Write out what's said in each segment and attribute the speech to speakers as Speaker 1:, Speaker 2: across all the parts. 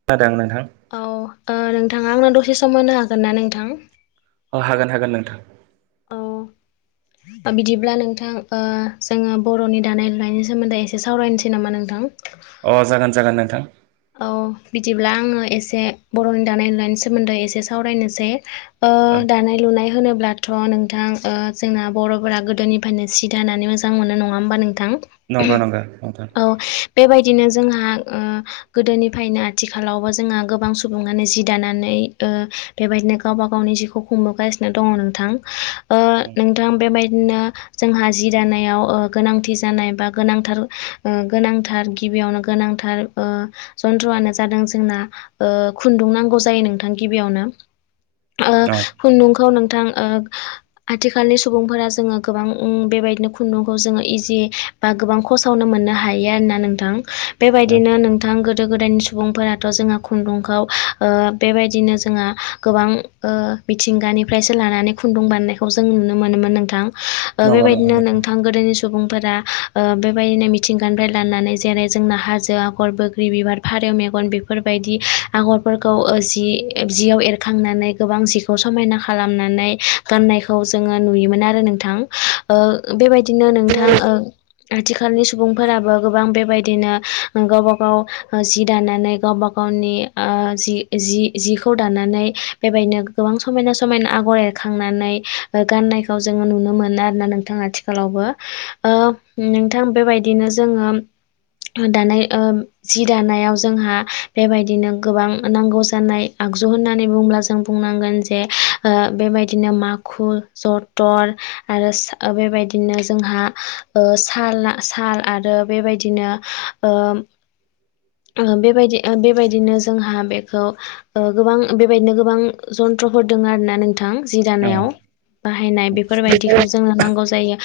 Speaker 1: [unintelligible] नोंथां
Speaker 2: औ ओ नोंथां आंनो दसे सम होनो हागोन ना नोंथां?
Speaker 1: अ हागोन हागोन नोंथां। [unintelligible]
Speaker 2: ओ बिदिब्ला नोंथां ओ जोङो बरनि दानाय लुनायनि सोमोन्दै एसे सावरायनोसै। सै नामा नोंथां?
Speaker 1: अ जागोन जागोन नोंथां।
Speaker 2: औ बिदिब्ला आङो एसे बरनि दानाय लुनायनि सोमोन्दै एसे सावरायनोसै। ओ
Speaker 1: औ
Speaker 2: दानाय लुनाय होनोब्लाथ नोंथां ओ जोंना बरफोरा गोदोनिफ्रायनो सि दानानै मोजां मोजां मोनो नङा होमबा नोंथां
Speaker 1: नंगौ नंगौ नोंथां
Speaker 2: औ बेबायदिनो जोंहा ओ गोदोनिफ्रायनो आथिखालावबो जोंहा गोबां सुबुङानो जि दानानै ओ बेबायदिनो गावबा गावनि जिउखौ खुंबोगासिनो दङ नोंथां ओ नोंथां बेबायदिनो जोंहा जि दानायाव ओ गोनांथि जानाय बा गोनांथार ओ गोनांथार गिबियावनो गोनांथार ओ जन्थ्रआनो जादों जोंना ओ खुन्दुं नांगौ जायो नोंथां गिबियावनो ओ
Speaker 1: औ
Speaker 2: खुन्दुंखौ नोंथां ओ आथिखालनि सुबुंफोरा जोङो गोबां ओं बेबायदिनो खुन्दुंखौ जोङो इजि बा गोबां खसावनो मोननो हायो आरोना नोंथां बेबायदिनो नों थां गोदो गोदायनि सुबुंफोराथ जोंहा खुन्दुंखौ ओ बेबायदिनो जोंहा गोबां ओ मिथिंगानिफ्रायसो लानानै खुन्दुं बानायनायखौ जों नुनो मोनोमोन नोंथां। ओ
Speaker 1: नंगौ नंगौ
Speaker 2: बेबायदिनो नोंथां गोदोनि सम सुबुंफोरा ओ बेबायदिनो मिथिंगानिफ्राय लानानै जेरै जोंना हाजो आगर बो ग्रि बिबार फारौ मेगन बेफोरबायदि आगरफोरखौ ओ जि जियाव एरखांनानै गोबां जि खौ समायना खालामनानै गाननायखौ जोंङो नुयोमोन आरो नोंथां ओ बेबाय दिनो नोंथां ओ आथिखालनि सुबुंफोराबो गोबां बेबायदिनो गावबा गाव ओ जि दानानै गावबा गावनि ओ जि जिखौ दानानै बेबायदिनो गोबां समायना समायना आगर एरखांनानै गाननायखौ जोङो नुनो मोनो आरोना नोंथाङा आथि खालावबो ओ नोंथां बेबायदिनो जोङो दानाय ओ जि दानायाव जोंहा बेबायदिनो गोबां नांगौ जानाय आगजु होननानै बुङोब्ला जों बुंनांगोन जे ओ बेबायदिनो माखु जथर आरो ओ बेबायदिनो जोंहा ओ साल साल आरो बेबायदिनो ओ ओ बेबायदि बेबायदिनो जोंहा बेखौ ओ गोबां बेबायदिनो गोबां जन्थ्रफोर दोङो आरोना नोंथां थां जि
Speaker 1: औ
Speaker 2: दानायाव बाहायनाय बेफोरबायदिखौ जोंनो नांगौ जायो।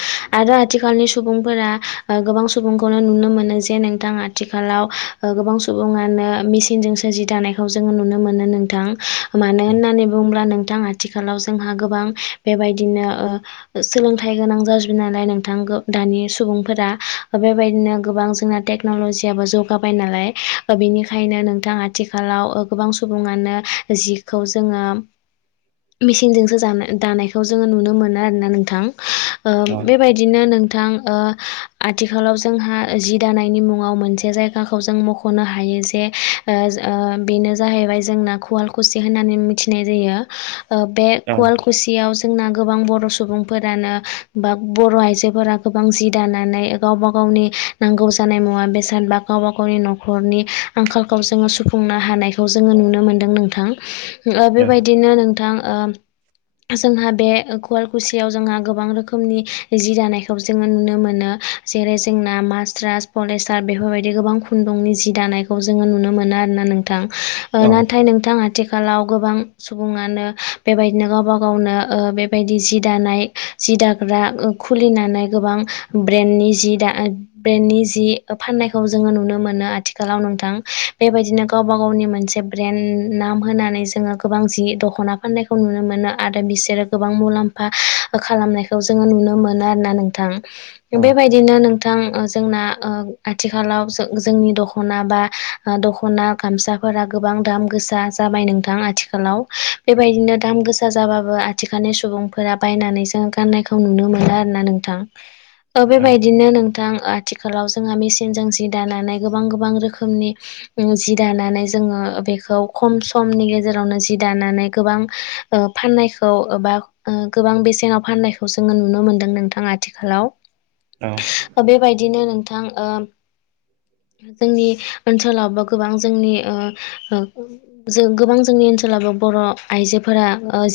Speaker 2: आरो आथिखालनि सुबुंफोरा ओ गोबां सुबुंखौनो नुनो मोनो जे नोंथां आथिखालाव ओ गोबां सुबुङानो मेसिनजों सो जि दानायखौ जोंङो नुनो मोनो नोंथां। मानो होननानै बुंब्ला नोंथां आथिखालाव जोंहा बेबायदिनो सोलोंथाइ गोनां जाजोबाय नालाय नोंथां दानि सुबुंफोरा बेबायदिनो गोबां जोंना टेक क्नलजियाबो जौ गाबाय नालाय बेनिखायनो नोंथां आथिखालाव गोबां सुबुङानो जि खौ जोङो मिेचनजोंसो जा दानायखौ जोङो नुनो मोनो आरोना नोंथां
Speaker 1: औ
Speaker 2: बेबायदि बिदिनो नोंथां ओ आथिखालाव जोंहा जि दानायनि मुङाव मोनसे जायगा खौ जों मख'नो हायो जे ओ ओ बेनो जाहैबाय जोंना खुवाल खुसि होननानै मोनथिनाय जायो। ओ बे खुवालखु खुसियाव जोंना गोबां बर' सुबुंफोरानो बा बर' आयजोफोरा गोबां जि दानानै गावबा गावनि नांगौ जानाय मुवा बेसाद बा गावबा गावनि न'खरनि आंखालखौ जोङो सुफुंनो हानायखौ जोङो नुनो मोनदों नोंथां ओ बेबायदिनो नोंथां ओ जोंहा बे कवालकुसियाव जोंहा गोबां रोखोमनि जि दानायखौ जोङो नुनो मोनो जेरै जोंना मासट्रास पलिस्टार बेफोरबायदि गोबां खुन्दुंनि जि दानायखौ जोङो नुनो मोनो आरोना नोंथां
Speaker 1: औ
Speaker 2: नाथाय नोंथाङा आथिखालाव गोबां सुबुङानो बेबायदिनो गावबा गावनो ओ बेबायदि जि दानाय जि दाग्रा खुलिनानै गोबां ब्रेननि जि दा ब्रेननि जि फाननाय खौ जोङो नुनो मोनो आथिखालाव नोंथां बेबायदिनो गावबा गावनि मोनसे ब्रेन्ड नाम होनानै जोङो गोबां जि दख'ना फाननायखौ नुनो मोनो आरो बिसोरो गोबां मुलाम्फा खालामनाय खौ जोङो नुनो मोनो आरोना नोंथां
Speaker 1: औ
Speaker 2: बेबायदिनो नोंथां जोंना ओ आथिखालाव जो जोंनि दख'ना बा दख'ना गामसाफोरा गोबां दाम गोसा जाबाय नोंथां आथिखालाव बेबायदिनो दाम गोसा जाबाबो आथिखालनि सुबुं फोरा बायनानै जों गाननायखौ नुनो मोनो आरो ना नोंथां बेबायदिनो नोंथां आथिखालाव जोंहा मेसिनजों जि दानानै गोबां गोबां रोखोमनि जि दानानै जोङो बेखौ खम समनि गेजेरावनो जि दानानै गोबां ओ फाननायखौ बा ओ गोबां बेसेनाव फाननायखौ जोङो नुनो मोनदों नोंथां आथिखालाव
Speaker 1: औ
Speaker 2: बेबायदिनो नोंथां ओ जोंनि ओनसोलावबो गोबां जोंनि ओ जों गोबां जोंनि ओनसोलावबो बर' आइजोफोरा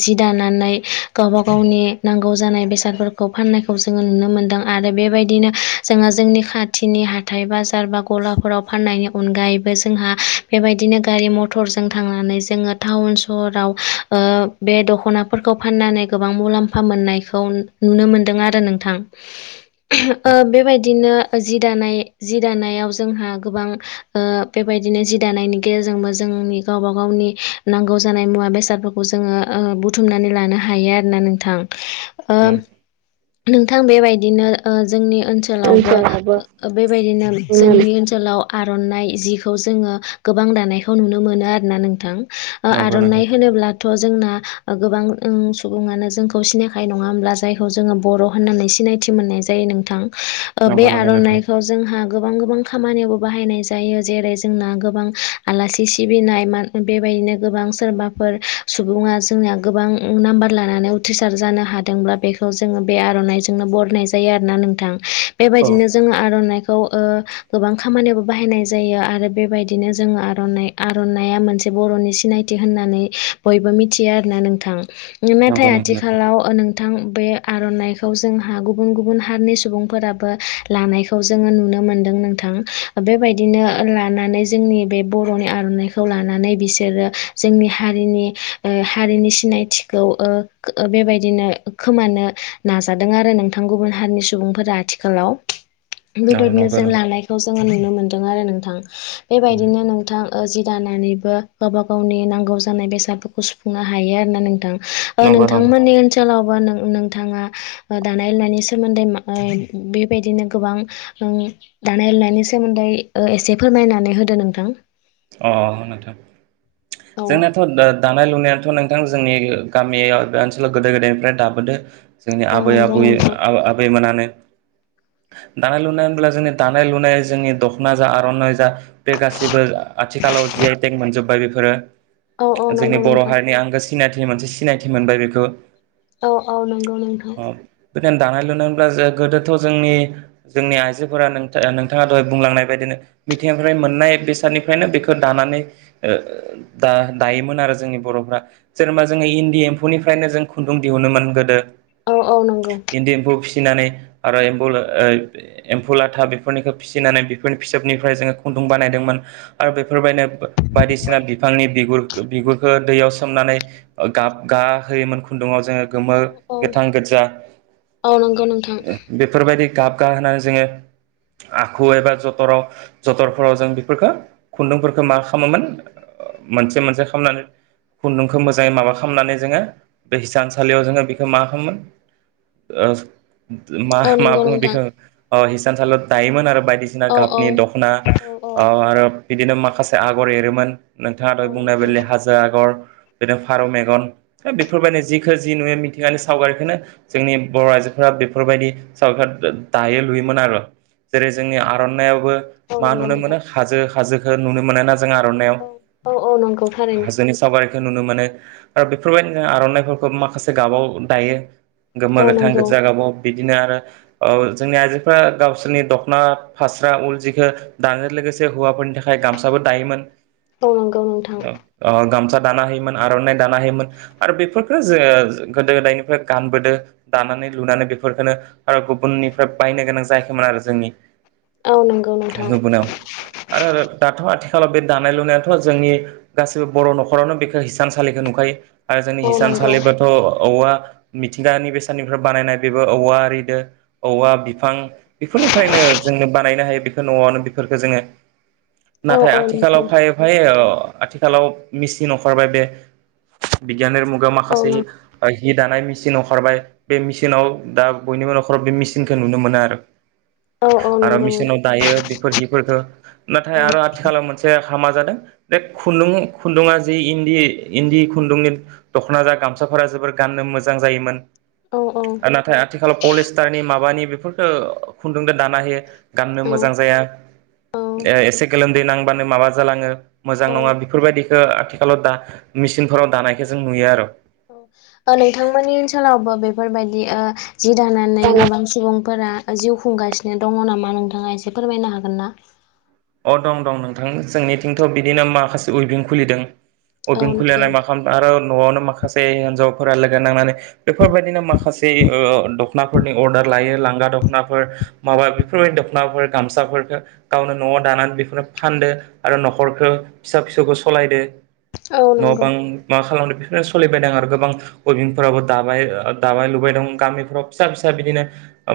Speaker 2: जि दानानै गावबा गावनि नांगौ जानाय बेसादफोरखौ फाननायखौ जोङो नुनो मोनदों आरो बेबायदिनो जोंङो जोंनि खाथिनि हा थाइ बाजार बा गलाफोराव फान्नायनि अनगायैबो जोंहा बेबायदिनो गारि मथ टरजों थांनानै जोङो टाउन सहराव ओ बे दख'नाफोरखौ फाननानै गोबां मुलाम फा मोननायखौ नुनो मोन्दों आरो नोंथां।
Speaker 1: [inaudible]
Speaker 2: ओ बेबायदिनो जि दानाय जि दानायाव जोंहा गोबां ओ बेबायदिनो जि दानायनि गेजेरजोंबो जोंनि गावबा गावनि नांगौ जानाय मुवा बेसादफोरखौ जोङो ओ बुथुमनानै लानो हायो आरोना नोंथां। ओ नोंथां बेबायदिनो ओ जोंनि ओनसोलावबो बेबायदिनो
Speaker 1: बिदिनो
Speaker 2: जोंनि ओनसोल खालाव आर'नाइ जिखौ जोङो गोबां दानायखौ नुनो मोनो आरो ना नोंथां। ओ
Speaker 1: नंगौ नोंथां
Speaker 2: आर'नाइ होनोब्ला थ' जोंना गोबां ओ सुबुङानो जोंखौ सिनायखायो नङा होमब्ला जायखौ जोङो बर' होननानै सिनाय थि मोननाय जायो नोंथां ओ बे
Speaker 1: नंगौ नंगौ नोंथां
Speaker 2: आर'नाइ जोंहा गोबां गोबां खामानियावबो बाहायनाय जायो जेरै जोंना गोबां आलासि सिबिनाय, मान बेबायदिनो गोबां सोरबाफोर सुबुङा जोंनिया गोबां नाम्बार लानानै उथ्रिसार जानो हादोंब्ला बेखौ जोङो बे आर'नाइजोंनो बरायनाय जायो आरोना नोंथां,
Speaker 1: औ
Speaker 2: बेबायदिनो जोङो आर'नाइखौ ओ गोबां खामानियावबो बाहायनाय जायो आरो बेबायदिनो जोङो आर'नाइ आर'नाइया मोनसे बर'नि सिनायथि होननानै बयबो मिथियो आरोना नोंथां।
Speaker 1: नंगौ
Speaker 2: नाथाय
Speaker 1: नंगौ नोंथां
Speaker 2: आथिखालाव नों थां बे आर'नाइखौ जोंहा गुबुन गुबुन हारिनि सुबुंफोराबो लानायखौ खौ जोङो नुनो मोन्दों नोंथां बेबायदिनो लानानै जोंनि बे बर'नि आर'नाइखौ खौ लानानै बिसोरो जोंनि हारिनि हारिनि ओ सिनायथिखौ ओ ओ बेबायदिनो खोमानो नाजादों आरो नोंथां गुबुन हारिनि सुबुंफोरा आथिखालाव
Speaker 1: औ
Speaker 2: बेबायदिनो
Speaker 1: नंगौ
Speaker 2: जों
Speaker 1: नंगौ नंगौ
Speaker 2: लानायखौ जोङो नुनो मोन्दों आरो नोंथां बेबायदिनो नोंथां ओ जि दानानैबो गावबा गावनि नांगौ जानाय बेसादफोरखौ सुफुंनो हायो आरो ना नोंथां। ओ
Speaker 1: नंगौ
Speaker 2: नोंथांमोननि ओनसोलावबो नोंथाङा दानाय लुनायनि सोमोन्दै मा बेबायदिनो गोबां ओ दानाय लुनायनि सोमोन्दै एसे ओ फोरमायनानै होदो नोंथां।
Speaker 1: अ नोंथां
Speaker 2: औ
Speaker 1: जोंनाथ' दा दानाय लुनायथ' नोंथां जोंनि गामियाव ओ ओनसोलाव गोदो गोदायनिफ्राय दाबोदो जोंनि
Speaker 2: औ
Speaker 1: आबै
Speaker 2: नंगौ
Speaker 1: आबुय
Speaker 2: नोंथां
Speaker 1: आबैमोनानो दानाय लुनाय होनोब्ला जोंनि दानाय लुनाय जोंनि दख'ना जा आर'नाइ जा बे गासिबो आथिखालाव जि आइ टेक मोनजोब्बाय बेफोरो
Speaker 2: औ औ
Speaker 1: जोंनि
Speaker 2: नंगौ
Speaker 1: बर'
Speaker 2: नोंथां
Speaker 1: हारिनि आंगो सि सिनायथि मोनसे सिनायथि मोनबाय बेखौ
Speaker 2: औ औ नंगौ नोंथां।
Speaker 1: बेदिनो दानाय लुनाय होनब्ला जो गोदोथ' जोंनि जोंनि आइजोफोरा नोंथा नोंथाङा दहाय बुंलांनाय बायदिनो मिथिंगानिफ्राय मोननाय बेसादनि फ्रायनो बेखो दानानै ओ दा दायोमोन आरो जोंनि बर'फ्रा। जेनेबा जोङो इन्दि एम्फौनिफ्रायनो जों खुन्दुं दिहुनोमोन गोदो
Speaker 2: औ औ नोंगौ।
Speaker 1: इन्दि एम्फौ फिसिनानै आरो एम्फौ ला ओ एम्फौ लाथा बेफोरनिखो फिनानै बेफोरनि फिसोबनिफ्राय जोङो खुन्दुं बानायदोंमोन। आरो बेफोरबायदिनो बायदिसिना बिफांनि बिगुर बिगुरखो दैयाव सोमनानै गाब गाहोयोमोन खुन्दुङाव जोङो गोमो
Speaker 2: औ
Speaker 1: गोथां गोजा
Speaker 2: औ नंगौ नोंथां
Speaker 1: बेफोरबायदि गाब गा होनानै जोङो आखु एबा जथराव जथरफोराव जों बेफोरखो खुन्दुंफोरखो मा खालामोमोन मोनसे मोनसे खालामनानै खुन्दुंखो मोजाङै माबा खालामनानै जोङो बे हिसानसालियाव जोङो बेखो मा खामोमोन ओ मा
Speaker 2: औ
Speaker 1: मा
Speaker 2: नंगौ
Speaker 1: बुङो
Speaker 2: नोंथां
Speaker 1: बेखौ हिसानसालियाव दायोमोन आरो बायदिसिना बायदिसिना
Speaker 2: औ औ
Speaker 1: गाबनि दख'ना
Speaker 2: औ औ
Speaker 1: अ आरो बिदिनो माखासे आगर एरोमोन। नोंथाङा
Speaker 2: औ
Speaker 1: दहाय बुंनाय
Speaker 2: नंगौ
Speaker 1: बायदियै हाजो आगर बिदिनो फारौ मेगन ओ बेफोरबायदिनो जिखौ जि नुयो मिथिंगानि सावगारिखौनो जोंनि बर' आइजोफोरा बेफोरबायदि सावगार दायो लुयोमोन आरो जेरै जोंनि आर'नायइावबो
Speaker 2: औ
Speaker 1: मा
Speaker 2: नंगौ
Speaker 1: नुनो
Speaker 2: नोंथां
Speaker 1: मोनो हाजो हाजोखौ नुनो मोनो ना ज आर'नायाव
Speaker 2: औ औ औ नंगौ थारैनो
Speaker 1: हाजोनि सावगारिखौ नुनो मोनो आरो बेफोरबायदिनो ज आर'नाइफोरखौ माखासे गाबाव दायो। गोम
Speaker 2: औ
Speaker 1: गोथां गो
Speaker 2: नंगौ
Speaker 1: जागाबाव बिदिनो आरो जोंनि गावसोरनि दख'ना फास्रा उल जिखौ दानायजों लोगोसे हौवाफोरनि थाखाय गामसाबो दायोमोन।
Speaker 2: औ नंगौ नोंथां।
Speaker 1: ओ गामसा दाना होयोमोन आर'नाइ दानो होयोमोन। आरो बेफोरखौ जोङो गोदो गोदायनिफ्राय गानबोदों। दानानै लुनानै बेफोरखौनो आरो गुबुननिफ्राय बायनो गोनां जायाखैमोन आरो जोंनि
Speaker 2: औ नंगौ नोंथां
Speaker 1: बुंनाव आरो दाथ' आथिखालाव बे दानाय लुनायाथ' गासैबो बर' न'खरावनो हिसानसालिखौ नुखायो। आरो जोंनि
Speaker 2: औ नंगौ
Speaker 1: हिसानसालिबोथ' औवा मिथिंगानि बेसादनिफ्राय बानायनाय बेबो औवा आरिदो औवा बिफां बेफोरनिफ्रायनो जोंनो बानायनो हायो बेखौ न'आवनो बेफोरफोरखौो जोङो।
Speaker 2: औ
Speaker 1: नाथाय
Speaker 2: औ
Speaker 1: आथिखालाव फाय फायै आथिखालाव मिेसिन ओखारबाय बे बिगियानारि मुगायाव
Speaker 2: औ
Speaker 1: माखासे
Speaker 2: नंगौ नोंथां
Speaker 1: हि दानाय मेचिन ओखारबाय। बे मेचिनाव दा बयनिबो न'खराव बे मेचिनखौ नुनो मोनो आरो
Speaker 2: औ औ
Speaker 1: आरो मिेशनाव दायो बेफोर हिफोरखौ नाथाय आरो आथिखालाव मोनसे हामा जादों बे खुन्दुं खुन्दुङा जि इन्दि इन्दि खुन्दुंनि दख'ना जा गामसाफोरा जोबोर गाननो मोजां जायोमोन।
Speaker 2: औ औ
Speaker 1: आथिखालाव माबानि बेफोरफोरखौ खुन्दुंजों दाना होायो। गाननो मोजां जाया एसे गोलोमदै नांबानो माबा जालाङो मोजां नङा।
Speaker 2: नोंथांमोननि
Speaker 1: बेफोरबायदिखौ आथिखालाव दा दानायखौ नुयो। आरो
Speaker 2: नोंथांमोननि ओनसोलावबो बेफोरबायदि जि दानानै
Speaker 1: औ
Speaker 2: गोबां सुबुं फोर जिउ खुंगासिनो दङ नामा नोंथाङा एसे फोरमायनो हागोन ना
Speaker 1: अ दं दं नोंथां जोंनिथिंथ' बिदिनो माखासे उइभिं खुलिदों
Speaker 2: औ
Speaker 1: उइभिं
Speaker 2: नंगौ
Speaker 1: खुलिनानै मा खालाम। आरो न'आवनो माखासे हिनजावफोरा लोगो नांनानै बेफोरबायदिनो माखासे दख'नाफोरनि अर्दार लायो लांगा दख'नाफोर माबा बेफोरबायदि दख'नाफोर गामसाफोरफोरखौ गावनो। न'आव दानानै बेखौनो फानदो आरो न'खरखौ फिसा फिसौखौ सालायदो।
Speaker 2: औ
Speaker 1: न'
Speaker 2: नंगौ
Speaker 1: बां मा खालामदों बेफोरनो सोलिबायदों आरो गोबां उइबिंफोरावबो दाबाय दाबाय लुबाय दं गामिफ्राव फिसा फिसा बिदिनो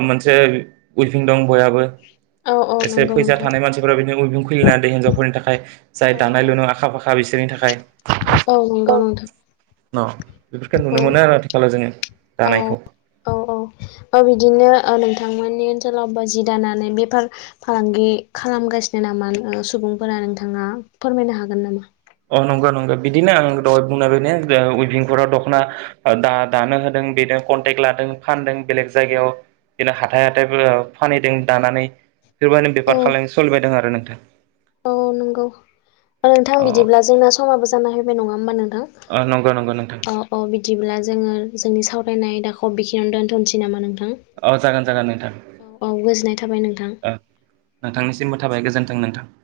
Speaker 1: मोनसे उइफिं दं बयाबो
Speaker 2: औ औ नंगौ नोंथां
Speaker 1: मानसिफोरा बिदिनो उयभुं खुलिनानै थाखाय जाय
Speaker 2: औ
Speaker 1: दानाय लुनो आखा फाखा बिसोरनि थाखाय
Speaker 2: औ नंगौ नोंथां
Speaker 1: न बेफोरखौ
Speaker 2: औ
Speaker 1: नुनो मोनो आरो आथिखालाव जोङो
Speaker 2: औ
Speaker 1: दानायखौ।
Speaker 2: औ बिदिनो नोंथांमोननि ओनसोलावबो बेफार फालांगि खालामगासिनो नामा सुबुंफोरा नोंथाङा फोरमायनो हागोन नामा
Speaker 1: अ नंगौ नंगौ बिदिनो आं दहाय बुंनायबायाय ने उइभंखराव दख'ना दा होदों बेदों कन्टेक्ट लादों फानदों जायगायाव बिदिनो हााइ हााइ फानहैदों दानानै बेफोरबायदिनो
Speaker 2: औ
Speaker 1: बेफार खालायनो सोलिबायदों आरो नोंथां
Speaker 2: औ नंगौ नोंथां बिदिब्ला
Speaker 1: अ
Speaker 2: जोंना समाबो जाना फैबाय नङा होमबा नोंथां
Speaker 1: नंगौ नंगौ नोंथां
Speaker 2: औ औ बिदिब्ला जोङो जोंनि सावरायनाय आयदाखौ बेखिनियावनो दोन्थ'नोसै नामा नोंथां?
Speaker 1: औ जागोन जागोन नोंथां
Speaker 2: औ औ गोजोननाय थाबाय नोंथां।
Speaker 1: ओ। नोंथांनिसिमबो थाबाय गोजोनथों नोंथां।